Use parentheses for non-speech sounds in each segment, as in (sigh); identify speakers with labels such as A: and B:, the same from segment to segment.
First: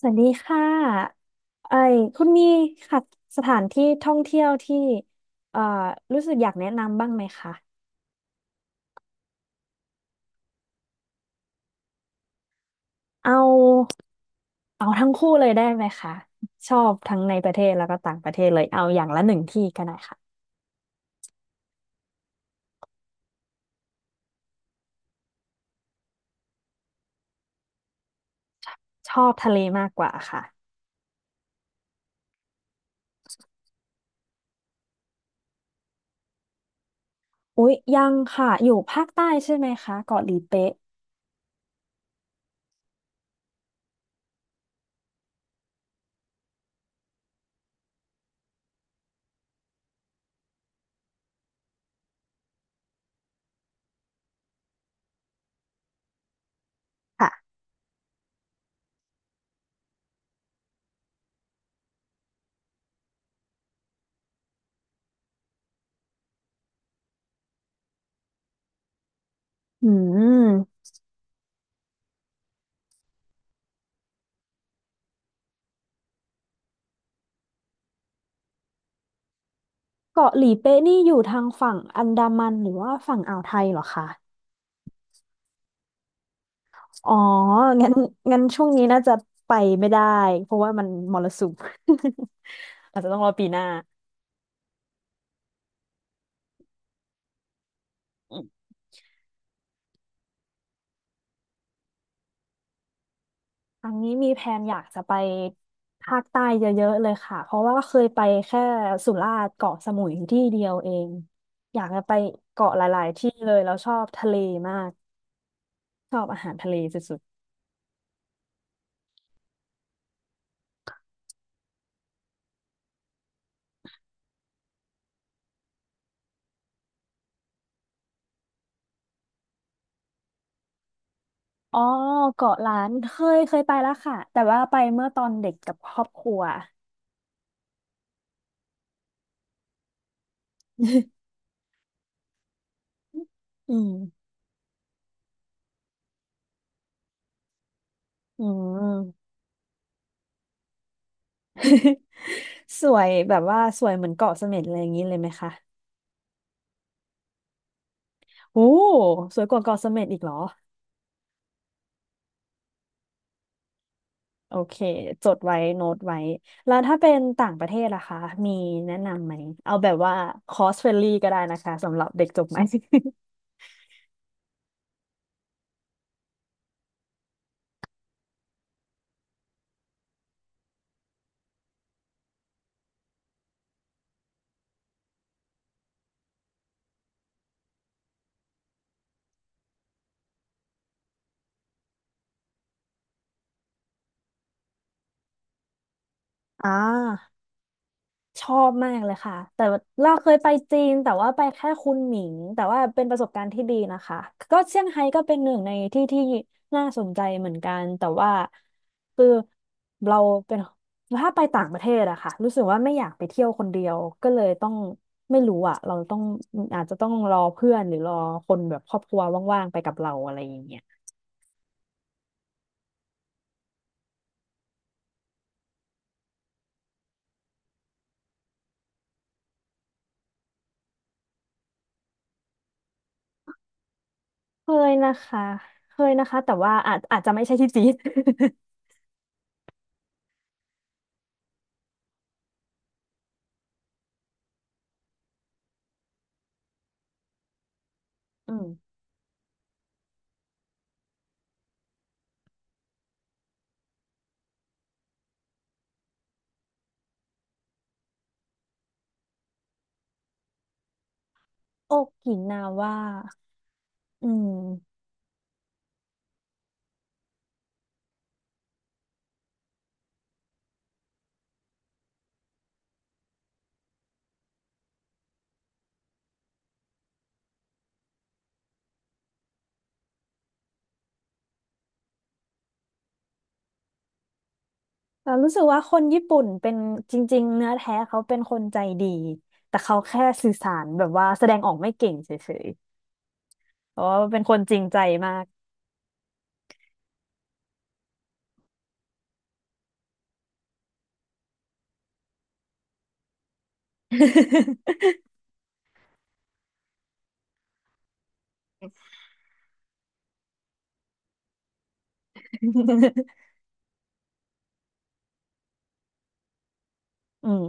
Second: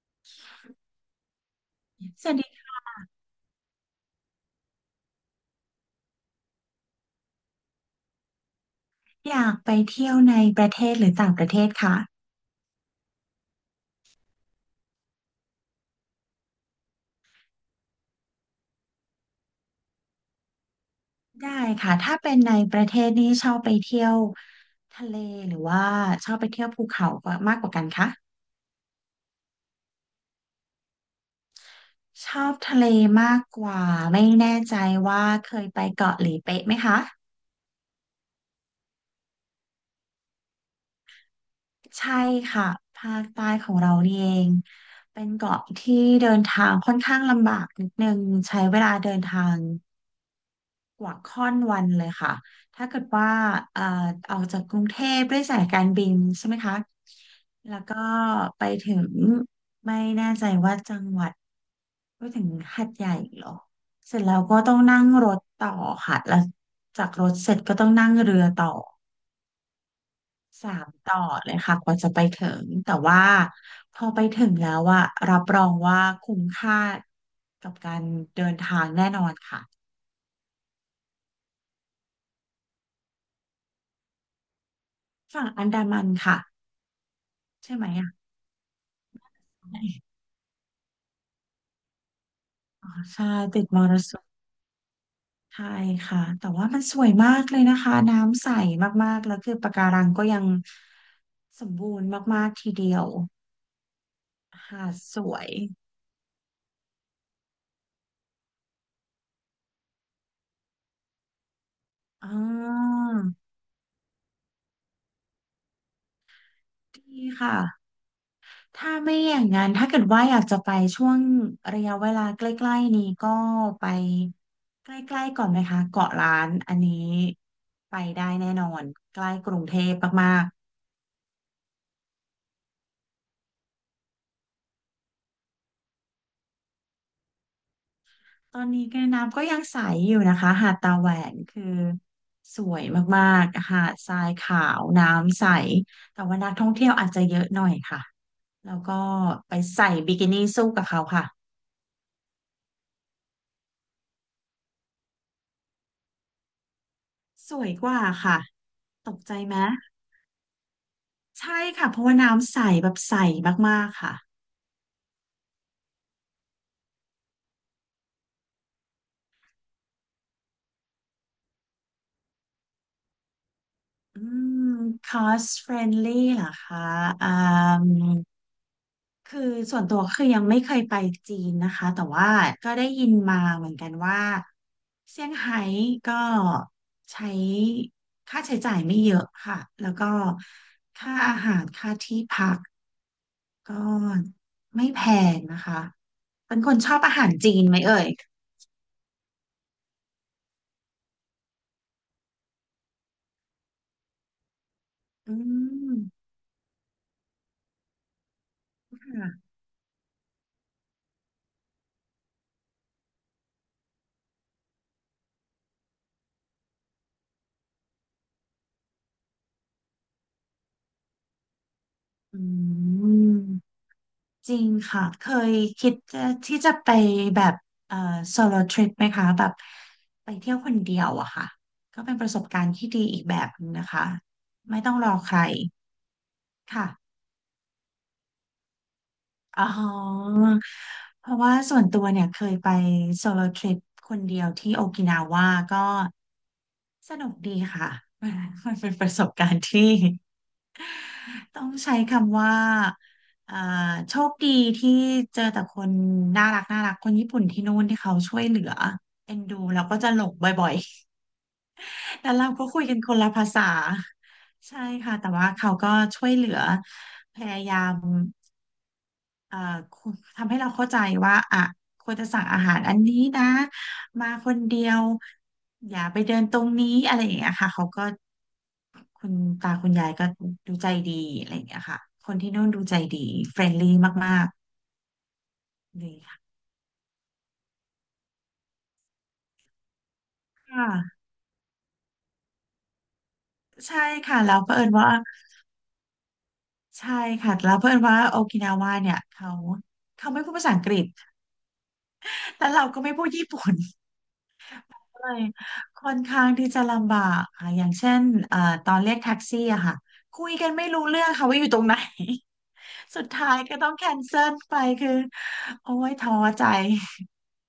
A: สวัสดีค่ะไอ้คุ
B: ส
A: ณ
B: วัส
A: มี
B: ดี
A: ค่ะสถานที่ท่องเที่ยวที่เอ่อรู้สึกอยากแนะนำบ้างไหมคะ
B: อยากไปเที่ยวในประเทศหรือต่างประเทศค่ะ
A: เอาเอาทั้งคู่เลยได้ไหมคะชอบทั้งในประเทศแล้วก็ต่างประเทศเลยเอาอย่างละหนึ่งที่ก็ได้ค่ะ
B: ได้ค่ะถ้าเป็นในประเทศนี่ชอบไปเที่ยวทะเลหรือว่าชอบไปเที่ยวภูเขากว่ามากกว่ากันคะ
A: ชอบทะเลมากกว่าค่ะ
B: ชอบทะเลมากกว่าไม่แน่ใจว่าเคยไปเกาะหลีเป๊ะไหมคะ
A: อุ๊ยยังค่ะอยู่ภาคใต้ใช่ไหมคะเกาะหลีเป๊ะ
B: ใช่ค่ะภาคใต้ของเรานี่เองเป็นเกาะที่เดินทางค่อนข้างลำบากนิดนึงใช้เวลาเดินทาง กว่าค่อนวันเลยค่ะ ถ้าเกิดว่าเอ่อออกจากกรุงเทพด้วยสายการบินใช่ไหมคะ
A: ค่ะ
B: แล้วก็ไปถึงไม่แน่ใจว่าจังหวัดไปถึงหาดใหญ่เหรอเสร็จแล้วก็ต้องนั่งรถต่อค่ะแล้วจากรถเสร็จก็ต้องนั่งเรือต่อ
A: อื
B: สา
A: ม
B: มต่อเลยค่ะกว่าจะไปถึงแต่ว่าพอไปถึงแล้วอะรับรองว่าคุ้มค่ากับการเดินทางแน่นอนค่ะ
A: เกาะหลีเป๊ะนี่อยู่ทางฝั่งอันดามันหรือว่าฝั่งอ่าวไทยเหรอคะ
B: ฝั่งอันดามันค่ะ
A: อ๋อ
B: ใช่ไหม
A: งั้น
B: อะ
A: งั้นช่วงนี้น่าจะไปไม่ได้
B: อ
A: เพราะว่ามันมรสุม
B: ๋อ
A: (laughs) อาจจะต้อง
B: ใช่
A: รอปีห
B: ติ
A: น้า
B: ดมรสุมใช่ค่ะแต่ว่ามันสวยมากเลยนะคะ
A: อื
B: น้ำ
A: ม
B: ใสมากๆแล้วคือปะการังก็ยังสมบูรณ์มากๆทีเดียว
A: ครั้งนี้มีแพลนอยาก
B: หาด
A: จะไป
B: สวย
A: ภาคใต้เยอะๆเลยค่ะเพราะว่าเคยไปแค่สุราษฎร์เกาะสมุยที่เดียวเองอยากจะไป
B: อ๋
A: เกาะห
B: อ
A: ลายๆที่เลยแล้วชอบทะเลมากชอบอาหารทะเลสุด
B: ดีค่ะถ้าไม่อย่างนั้นถ้าเกิดว่าอยากจะไปช่วงระยะเวลาใกล้ๆนี้ก็ไปใกล้ๆก่อนไหมคะเกาะล้านอันนี้ไปได้แน่นอนใกล้กรุงเทพมาก
A: ๆอ๋อเกาะล้านเคยไปแล้วค่ะแต่ว่าไปเมื่อตอนเด็กกับครอบครัว
B: ตอนนี้แกน้ำก็ยังใสอยู่นะคะหาดตาแหวน
A: (laughs)
B: คือสวยมากๆ
A: อื
B: หา
A: ม
B: ดทรายขาวน้ำใสแต่ว่านักท่องเที่ยวอาจจะเยอะหน่อยค่ะ
A: อื
B: แล้วก็
A: ม
B: ไปใส่บิกินี่สู้กับเขาค่ะ
A: (laughs) สวยแบบว่าสวยเหมือนเกาะเสม็ดอะไรอย่างนี้เลยไหมคะ
B: สวยกว่าค่ะ
A: โอ้
B: ตกใจ
A: สวยก
B: ไหม
A: ว่าเกาะเสม็ดอีกเหรอ
B: ใช่ค่ะเพราะว่าน้ำใสแบบใสมากๆค่ะ
A: โอเคจดไว้โน้ตไว้แล้วถ้าเป็นต่างประเทศล่ะคะมีแนะนำไหมเอาแบบว่าคอสเฟรนลี่ก็ได้นะคะสำหรับเด็กจบใหม่
B: อืม cost friendly เหรอคะอืม คือส่วนตัวคือยังไม่เคยไปจีนนะคะแต่ว่าก็ได้ยินมาเหมือนกันว่าเซี่ยงไฮ้ก็ใช้ค่าใช้จ่ายไม่เยอะค่ะแล้วก็ค่าอาหารค่าที่พักก็ไม่แพงนะคะเป็น
A: (laughs) อ่า
B: คนชอบอาหารจีนไหมเอ่ย
A: ชอบมากเลยค่ะแต่ว่าเราเคยไปจีนแต่ว่าไปแค่คุนหมิงแต่ว่าเป็นประสบการณ์ที่ดีนะคะก็เซี่ยงไฮ้ก็
B: อื
A: เป็นหนึ่งในที่ที่
B: ม
A: น่าสนใจเหมือนกันแต่ว่าคือ
B: ค่ะ
A: เราเป็นถ้าไปต่างประเทศอะค่ะรู้สึกว่าไม่อยากไปเที่ยวคนเดียวก็เลยต้องไม่รู้อะเราต้องอาจจะต้องรอเพื่อนหรือรอคนแบบครอบครัวว่างๆไปกับเราอะไรอย่างเงี้ย
B: อืม จริงค่ะเคยคิดจะที่จะไปแบบเอ่อโซโลทริปไหมคะแบบไปเที่ยวคนเดียวอะค่ะก็เป็นประสบการณ์ที่ดีอีกแบบนึงนะคะ
A: เค
B: ไม่
A: ย
B: ต้องร
A: นะ
B: อใคร
A: คะเคยนะคะแต่ว่า
B: ค่ะ
A: อาจจะไม่ใช่ที่จีน
B: อ๋อเพราะว่าส่วนตัวเนี่ยเคยไปโซโลทริปคนเดียวที่โอกินาว่าก็สนุกดีค่ะ (laughs)
A: (laughs) อืม
B: มันเป็นประสบการณ์ที่ ต้องใช้คำว่าอ่า โชคดีที่เจอแต่คนน่ารักน่ารักคนญี่ปุ่นที่นู่นที่เขาช่วยเหลือเอ็นดูแล้วก็จะหลงบ่อย
A: โอ
B: ๆ (laughs) แต่
A: กิ
B: เรา
A: นา
B: ก็คุย
A: ว่า
B: กันคนละภาษา
A: อืม
B: ใช่ค่ะแต่ว่าเขาก็ช่วยเหลือพยายาม เอ่อคุทำให้เราเข้าใจว่าอ่ะควรจะสั่งอาหารอันนี้นะมาคนเดียวอย่าไปเดินตรงนี้อะไรอย่างเงี้ยค่ะเขาก็คุณตาคุณยายก็ดูใจดีอะไรอย่างเงี้ยค่ะคนที่นู่นดูใจดีเฟรนลี่มาก
A: เรารู้สึกว่าค
B: ๆ
A: น
B: เลย
A: ญี่
B: ค่ะ
A: ปุ่นเป็นจริงๆเนื้อแท้เขาเป็นคนใจดีแต่เขาแค่สื่อสารแบบ
B: ค่ะ
A: ว่าแสดงออกไม่เก่งเฉยๆเพ
B: ใช่
A: ราะว่า
B: ค่ะ
A: เป็นค
B: แล้ว
A: น
B: เผ
A: จริง
B: อิญ
A: ใจ
B: ว่า
A: มาก
B: ใช่ค่ะแล้วเผอิญว่าโอกินาวาเนี่ยเขาเขาไม่พูดภาษาอังกฤษ (laughs) แล้วเราก็ไม่พูดญี่ปุ่น ยค่อนข้างที่จะลำบากค่ะอย่างเช่นเอ่อตอนเรียกแท็กซี่อะค่ะ คุยกันไม่รู้เรื่องค่ะว่าอยู่ตรงไหน (laughs) สุ
A: (laughs)
B: ดท้ายก็ต้องแคนเซิลไปคือ โอ้ยท้อใจ
A: อืม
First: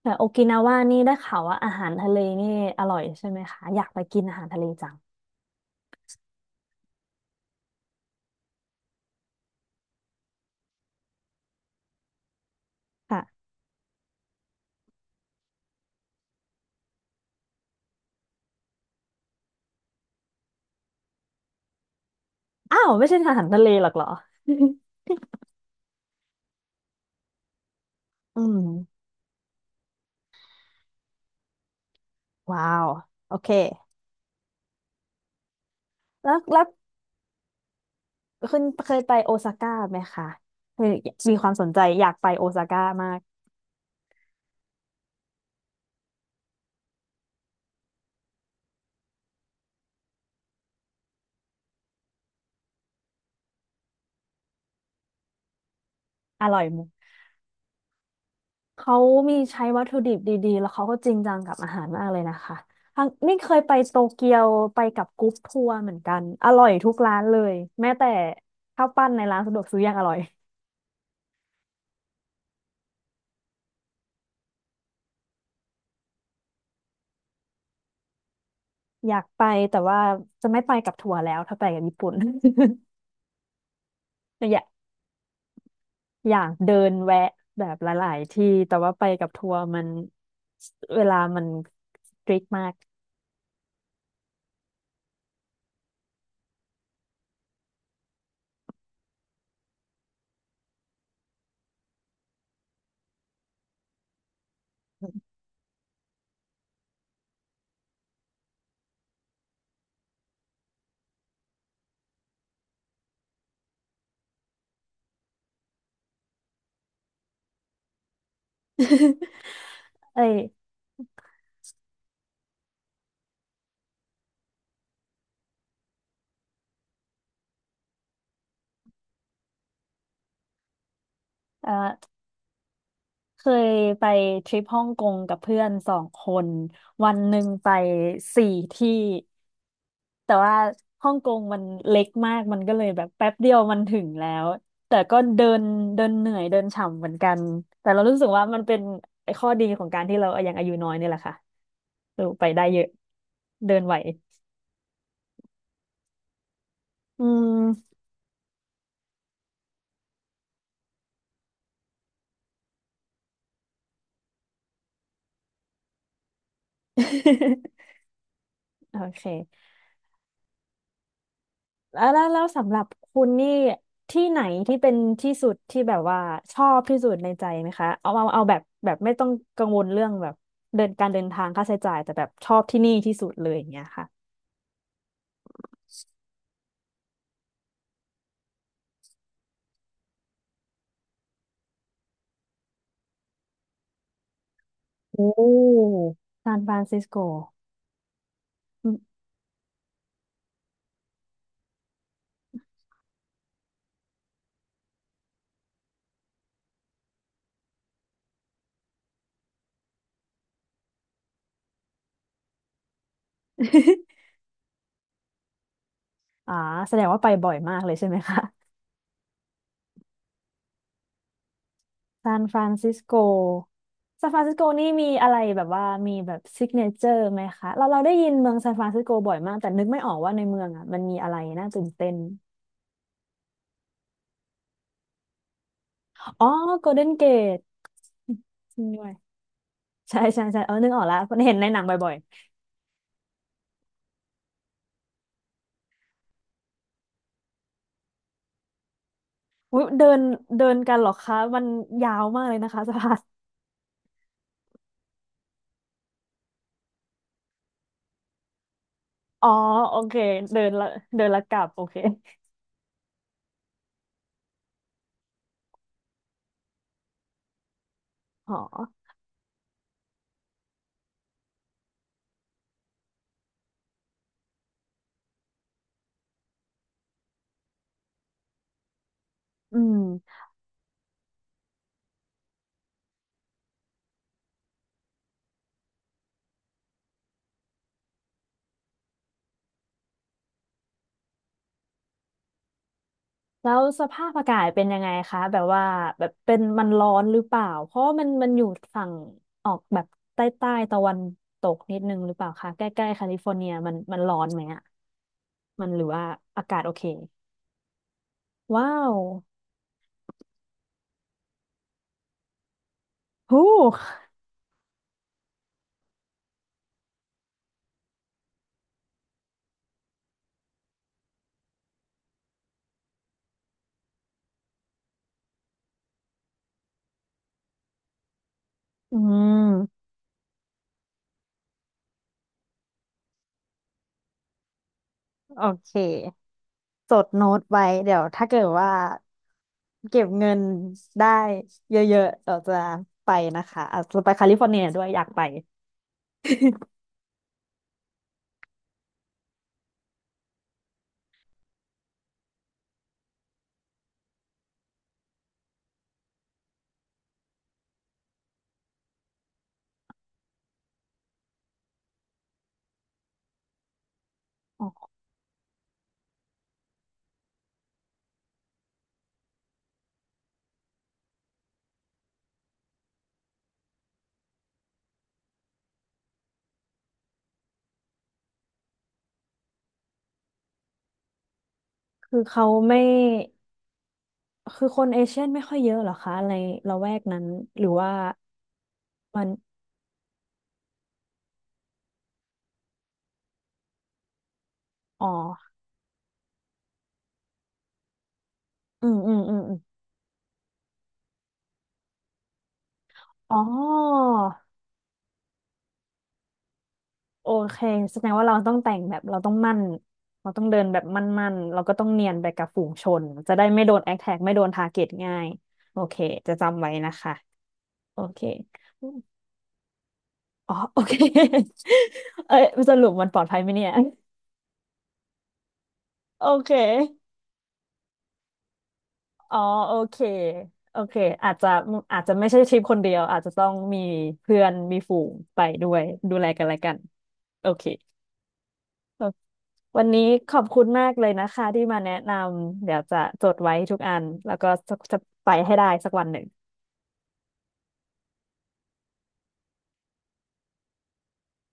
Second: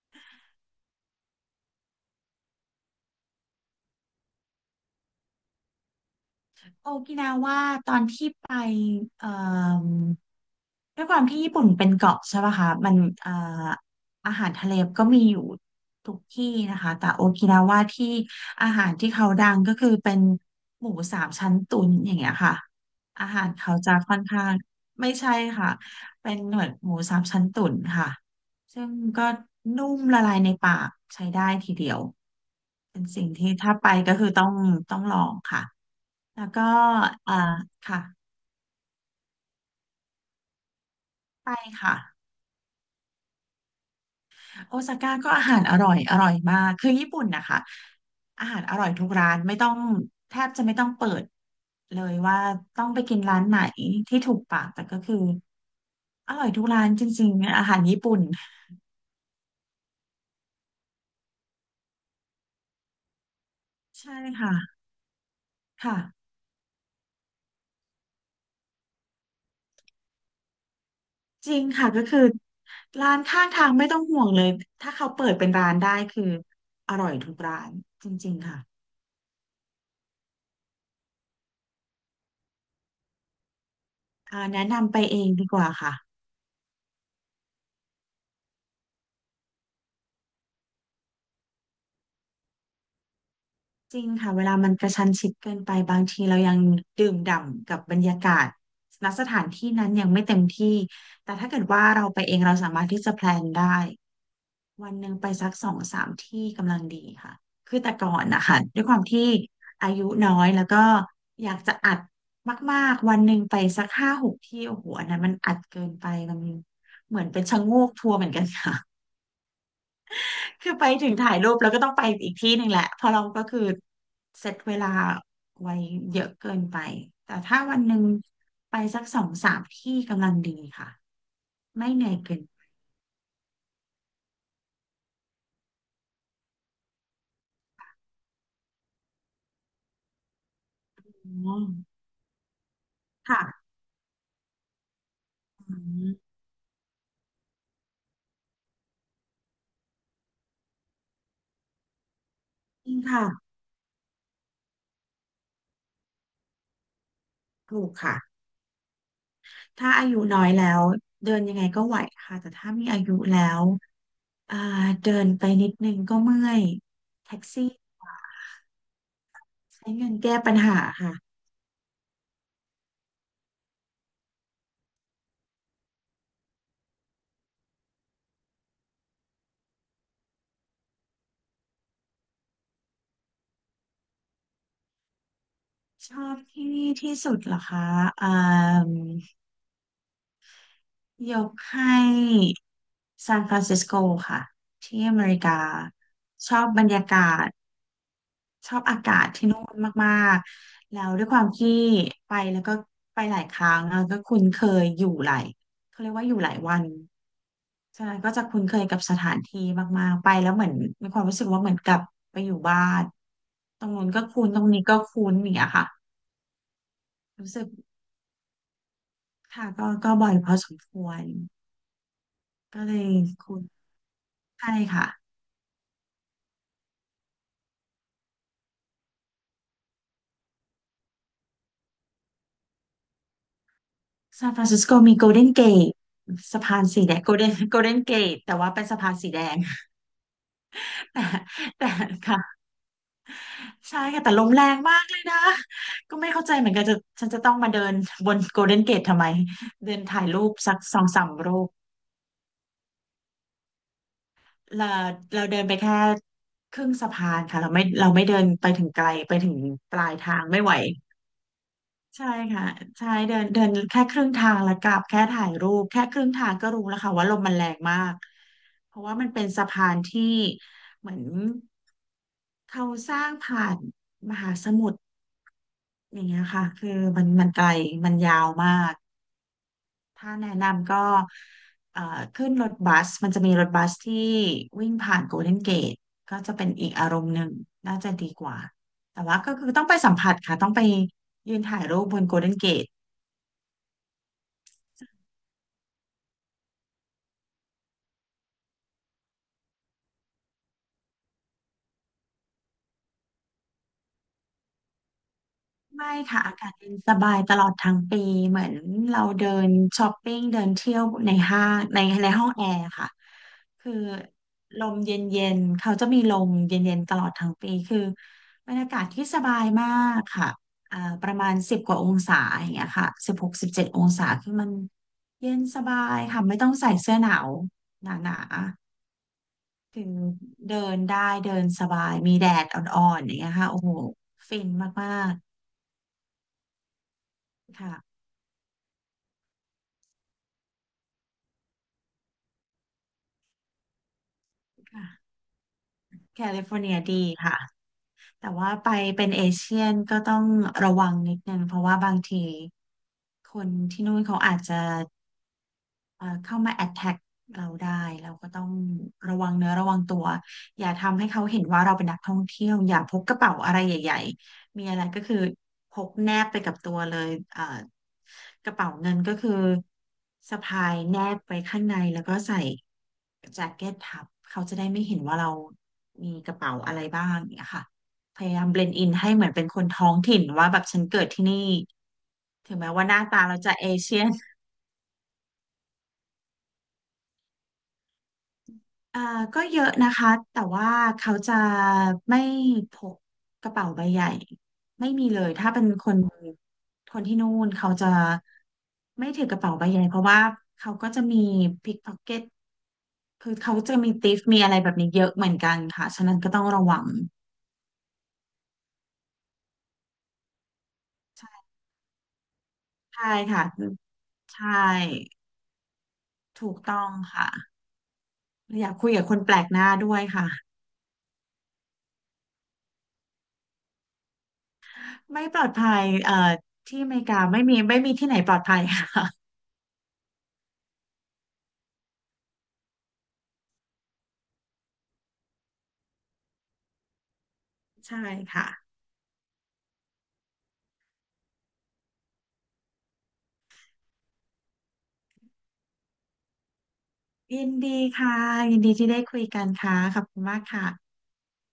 A: แต่โอกินาว่านี่ได้ข่าวว่าอาหารทะเลนี่อร่อยใช่ไหมคะอยากไปกินอาหารทะเลจัง
B: โอกินาว่าตอนที่ไปเอ่อ ด้วยความที่ญี่ปุ่นเป็นเกาะใช่ปะคะมันเอ่อ
A: ค่ะ
B: อาหารทะเลก็มีอยู่ทุกที่นะคะแต่โอกินาว่าที่อาหารที่เขาดังก็คือเป็นหมูสามชั้นตุ๋นอย่างเงี้ยค่ะ
A: อ้าวไม่ใช่
B: อา
A: อา
B: หา
A: หาร
B: ร
A: ทะเล
B: เขา
A: หรอ
B: จะ
A: กเหรอ
B: ค่อนข้างไม่ใช่ค่ะเป็นเหมือนหมูสามชั้นตุ๋นค่ะ
A: (laughs) อืม
B: ซึ่งก็นุ่มละลายในปากใช้ได้ทีเดียว
A: ว้าว
B: เป็นสิ่ง
A: โอเค
B: ที่ถ้าไปก็คือต้องต้องลองค่ะ
A: แล้ว
B: แล้ว
A: แล้
B: ก็
A: ว
B: อ่าค่ะ
A: คุณเคยไปโอซาก้าไหมคะเคยมีค
B: ไป
A: วามสนใจ
B: ค่ะ
A: อยากไปโอซาก้ามาก
B: โอซาก้าก็อาหารอร่อยอร่อยมากคือญี่ปุ่นนะคะอาหารอร่อยทุกร้านไม่ต้องแทบจะไม่ต้องเปิดเลยว่าต้องไปกินร้านไหนที่ถูกปากแต่ก็คืออร่
A: อ
B: อย
A: ร่อ
B: ทุ
A: ย
B: ก
A: ไหม
B: ร้านจริงๆอาหารญี่ปุ่น
A: เขามีใช้วัตถุดิบดีๆแล้วเขาก็จริงจังกับอาหารมากเลยนะคะทางนี่เคยไปโต
B: ใช่
A: เกียว
B: ค่ะ
A: ไปกับกรุ๊ปทัวร์เหมือ
B: ค่ะ
A: นกันอร่อยทุกร้านเลยแม้แต่ข้าวปั้นในร้านสะดวกซื้อยังอร่อย
B: จริงค่ะก็คือร้านข้างทางไม่ต้องห่วงเลยถ้าเขาเปิดเป็นร้านได้คืออร่อยทุกร้านจริงๆค่ะ
A: อยากไปแต่ว่าจะไม่ไปกับทัวร์แล้วถ้าไปกับญี่ปุ่น (laughs) อยาก
B: แนะนำไปเองดีกว่าค่ะ
A: อยากเดินแวะแบบหลายๆที่แต่ว่าไปกับทัวร์มันเวลามันสตริกมาก
B: จริงค่ะเวลามันกระชั้นชิดเกินไปบางทีเรายังดื่มด่ำกับบรรยากาศณสถานที่นั้นยังไม่เต็มที่แต่ถ้าเกิดว่าเราไปเองเราสามารถที่จะแพลนได้วันหนึ่งไป
A: (laughs)
B: สักสองสามที่กำลังดีค่ะคือแต่ก่อนนะคะด้วยความที่อายุน้อยแล้วก็อยากจะอัดมากๆวันหนึ่งไปสักห้าหกที่โอ้โหอันนั้นมันอัดเกินไปมันเหมือนเป็นชะโงกทัวร์เหมือนกันค่ะ
A: (laughs) เอ้ย
B: คือไปถึงถ่ายรูปแล้วก็ต้องไปอีกที่หนึ่งแหละเพราะเราก็คือเซตเวลาไว้เยอะเกินไปแต่ถ้าวันหนึ่งไปสักสองสามที่กำลังดีค่ะ
A: เออ
B: ไม่เหนื่อยเกินไป
A: เคยไปทริปฮ่องกงกับเพื่อนสองคนวันหนึ่งไปสี่ที่แต่ว่าฮ่องกง
B: อ๋อ
A: มันเล็กมากมันก็เลยแบบแป๊บเดียว
B: ค่ะ
A: มันถึงแล้วแต่ก็เดิน
B: อื
A: เดินเห
B: ม
A: นื่อยเดินฉ่ำเหมือนกันแต่เรารู้สึกว่ามันเป็นไอ้ข้อดีของการที่เรายังอายุน้อยนี่แหละค่ะเออไปได้เยอะ
B: จริงค่ะ
A: เดินไหวอื
B: ถูก
A: ม
B: ค่ะถ้าอายุน้อยแล้วเดินยังไงก็ไหวค่ะแต่ถ้ามีอายุแล้วอ่าเดินไปนิดนึงก็เมื่อยแท็กซี่
A: (laughs) โอเค
B: ใช้เงินแก้ปัญหาค่ะ
A: แล้วสำหรับคุณนี่ที่ไหนที่เป็นที่สุดที่แบบว่าชอบที่สุดในใจไหมคะเอาแบบแบบไม่ต้องกังวลเรื่องแบบเดินการเดินทางค่าใช้จ่ายแต่แบบชอบที่นี่ที่สุดเลยอย่างเงี้ยค่ะ
B: ชอบที่นี่ที่สุดเหรอคะอ่า ยกให้ซานฟรานซิสโกค่ะที่อ
A: โอ้
B: เมริกาช
A: ซาน
B: อบ
A: ฟรา
B: บร
A: น
B: ร
A: ซิ
B: ยา
A: สโก
B: กาศชอ
A: (laughs)
B: บ
A: อืม
B: อากาศที่นู่นมากๆแล้วด้วยความที่ไปแล้วก็ไปหลายครั้งแล้วก็คุ้นเคยอยู่หลายเขาเรียกว่าอยู่หลายวันฉะนั้นก็จะคุ้นเคยกับสถานที่มากๆไปแล้วเหมือนมีความรู้สึกว่าเหมือนกลับไปอยู่บ้านตรงนู้นก็
A: (laughs)
B: คุ้นตรงนี้ก็คุ้นอย่างเงี้ยค่ะ
A: อ่าแสดงว่าไปบ่
B: รู้
A: อย
B: สึก
A: มากเลยใช่ไหมคะ
B: ค่ะก็บ่อยพอสมควร
A: ซานฟราน
B: ก็เล
A: ซิส
B: ย
A: โก
B: คุ้น
A: ซานฟรานซิสโก
B: ใช่
A: นี่
B: ค่ะ
A: มีอะไรแบบว่ามีแบบซิกเนเจอร์ไหมคะเราเราได้ยินเมืองซานฟรานซิสโกบ่อยมากแต่นึกไม่ออกว่าในเมืองอ่ะมันมีอะไรน่าตื่นเต้น
B: ซานฟรานซิสโกมีโกลเด้นเกต
A: อ๋อ
B: สะพาน
A: โกลเด้
B: สี
A: น
B: แดง
A: เก
B: โกลเด้น
A: ต
B: โกลเด้นเกตแต่ว่า
A: จริ
B: เป็น
A: ง
B: สะ
A: ด้ว
B: พา
A: ย
B: นสีแดง
A: ใช่ใช่ใช่เออนึกออกแล้วมันเห็นใน
B: (laughs)
A: หนั
B: แต่
A: ง
B: แต่
A: บ่อย
B: ค่ะใช่ค่ะแต่ลมแรงมากเลยนะก็ไม่เข้าใจเหมือนกันฉันจะต้องมาเดินบนโกลเด้นเกตทำไม
A: ๆอุ๊ย
B: เดิน
A: เดิน
B: ถ่ายรูป
A: เดิ
B: สั
A: น
B: ก
A: กั
B: ส
A: น
B: อ
A: เห
B: ง
A: รอ
B: สาม
A: คะ
B: รู
A: มัน
B: ป
A: ยาวมากเลยนะคะ (laughs) สะพาน
B: เราเราเดินไปแค่ครึ่งสะพานค่ะเราไม่เดินไปถึงไกลไป
A: อ๋อ
B: ถึงป
A: โอ
B: ลาย
A: เค
B: ทางไม่
A: เดิน
B: ไหว
A: ละเดินละกลับโอเค
B: ใช่ค่ะใช่เดินเดินแค่ครึ่งทางแล้วกลับแค่ถ่ายรูปแค่ครึ่งทางก็รู้แล้วค่ะว่าลมมันแรงมาก
A: อ๋อ
B: เพราะว่ามันเป็นสะพานที่เหมือนเขาสร้างผ่านมหาสมุทรอย่างเงี้ยค่ะคือมันไกลมันยาวมาก
A: อืม
B: ถ้าแนะนำก็เอ่อขึ้นรถบัสมันจะมีรถบัสที่วิ่งผ่านโกลเด้นเกตก็จะเป็นอีกอารมณ์หนึ่งน่าจะดีกว่าแต่ว่าก็คือต้องไปสัมผัสค่ะต้องไปยืนถ่ายรูปบนโกลเด้นเกต
A: แล้วสภาพอากาศเป็นยังไงคะ แบบว่าแบบเป็นมันร้อนหรือเปล่า เพราะว่ามันมันอยู่ฝั่งออกแบบใต้ใต้ตะวันตกนิดนึงหรือเปล่าคะใกล้ๆแคลิฟอร์เนียมันมันร้อนไหมอะมันหรื
B: ไม่
A: อว่า
B: ค่ะอา
A: อา
B: กาศ
A: กาศ
B: เย็
A: โอ
B: น
A: เค
B: สบายตลอดทั้งปีเหมือน
A: ว้าว
B: เราเดินช้อปปิ้งเดินเที่ยวในห้างในห้องแอร์ค่ะ
A: ฮู้
B: คือลมเย็นๆเขาจะมีลมเย็นๆตลอดทั้งปีคือบรรยากาศที่สบายมากค่ะประมาณ10 กว่าองศาอย่างเงี้ยค่ะ16 17 องศาคือมันเย็นสบายค่ะไม่ต้องใส่เสื้อหนาวหนา
A: อื
B: ๆ
A: ม
B: คือเดินได้เดินสบายมีแดดอ่อนๆอย่างเงี้ยค่ะโอ้โหฟินมาก
A: โอเคจดโน้ต
B: ๆค
A: ไว้เดี๋ยวถ้าเกิดว่าเก็บเงินได้เยอะๆเราจะไปนะคะอาจจะไปแคลิฟอร์เนียด้
B: ่ะ
A: วยอยากไป
B: แคลิฟอร์เนียดีค่ะแต่ว่าไปเป็นเอเชียนก็ต้องระวังนิดนึงเพราะว่าบางทีคนที่นู่นเขาอาจจะ เข้ามา attack เราได้เราก็ต้องระวังเนื้อระวังตัวอย่าทำให้เขาเห็นว่าเราเป็นนักท่องเที่ยวอย่าพกกระเป๋าอะไรใหญ่ๆมี
A: อ๋
B: อะไร
A: อ
B: ก็คือพกแนบไปกับตัวเลยกระเป๋าเงินก็คือสะพายแนบไปข้างในแล้วก็ใส่แจ็คเก็ตทับเขาจะได้ไม่เห็นว่าเรามีกระเป๋าอะไรบ้างเนี่ยค่ะพยายามเบลนด์อินให้เหมือนเป็นคนท้องถิ่นว่าแบบฉันเกิดที่นี่
A: คือเขา
B: ถึงแม้
A: ไม่
B: ว่าหน้าตาเราจะเอเชียน
A: คือคนเอเชียนไม่ค่อยเยอะเหรอคะในละแวกนั้นหรือว่า
B: อ่า
A: มัน
B: ก็เยอะนะคะแต่ว่าเขาจะไม่พกกระเป๋าใบใหญ่ไม่
A: อ๋
B: มี
A: อ
B: เลยถ้าเป็นคนคนที่นู่นเขาจะ
A: อืม
B: ไม่
A: อืม
B: ถือ
A: อื
B: ก
A: ม
B: ระ
A: อ
B: เป๋า
A: ม
B: ใบใหญ่เพราะว่าเขาก็จะมีพิกพ็อกเก็ตคื
A: อ๋
B: อ
A: อ
B: เขาจะมีติฟมีอะไรแบบนี้เยอะเหมือนกันค่ะฉะนั้นก็ต้องระวัง
A: โอเคแสดงว่าเราต้องแต่งแบบเราต้องมั่นเราต้องเดินแบบมั่น
B: ใ
A: ๆเราก็ต้องเนียนไปกับฝูงชน
B: ช่
A: จะ
B: ค่ะ
A: ได้ไม่โดนแอคแท็กไม่โดน
B: ใช่
A: ทาร์เก็ตง่ายโอเคจะ
B: ถูก
A: จำไว้
B: ต้อง
A: นะคะ
B: ค่ะ
A: โอเค
B: อยากคุยกับคนแปลกหน้าด้วยค่ะ
A: อ๋อโอเค (laughs) เอ้ยสรุปมันปลอดภัยไหมเนี่ย
B: ไม่ปลอดภัย
A: โอเค
B: ที่อเมริกาไม่มีไม่มีที่ไหนปลอดภัยค่ะ
A: อ๋อโอเคโอเคอาจจะอาจจะไม่ใช่ทริปคนเดียวอาจจะต้องมีเพื่อนมีฝูงไปด้วยดูแลกันและกันโอเค
B: (laughs) ใช่ค่ะ
A: วันนี้ขอบคุณมากเลยนะคะที่มาแนะนำเดี๋ยวจะจดไว้ทุกอันแล้วก็จะไปให้ได้สักวันหนึ่ง
B: ยินดีค่ะ ยินดีที่ได้คุยกันค่ะ ขอบคุณมากค่ะ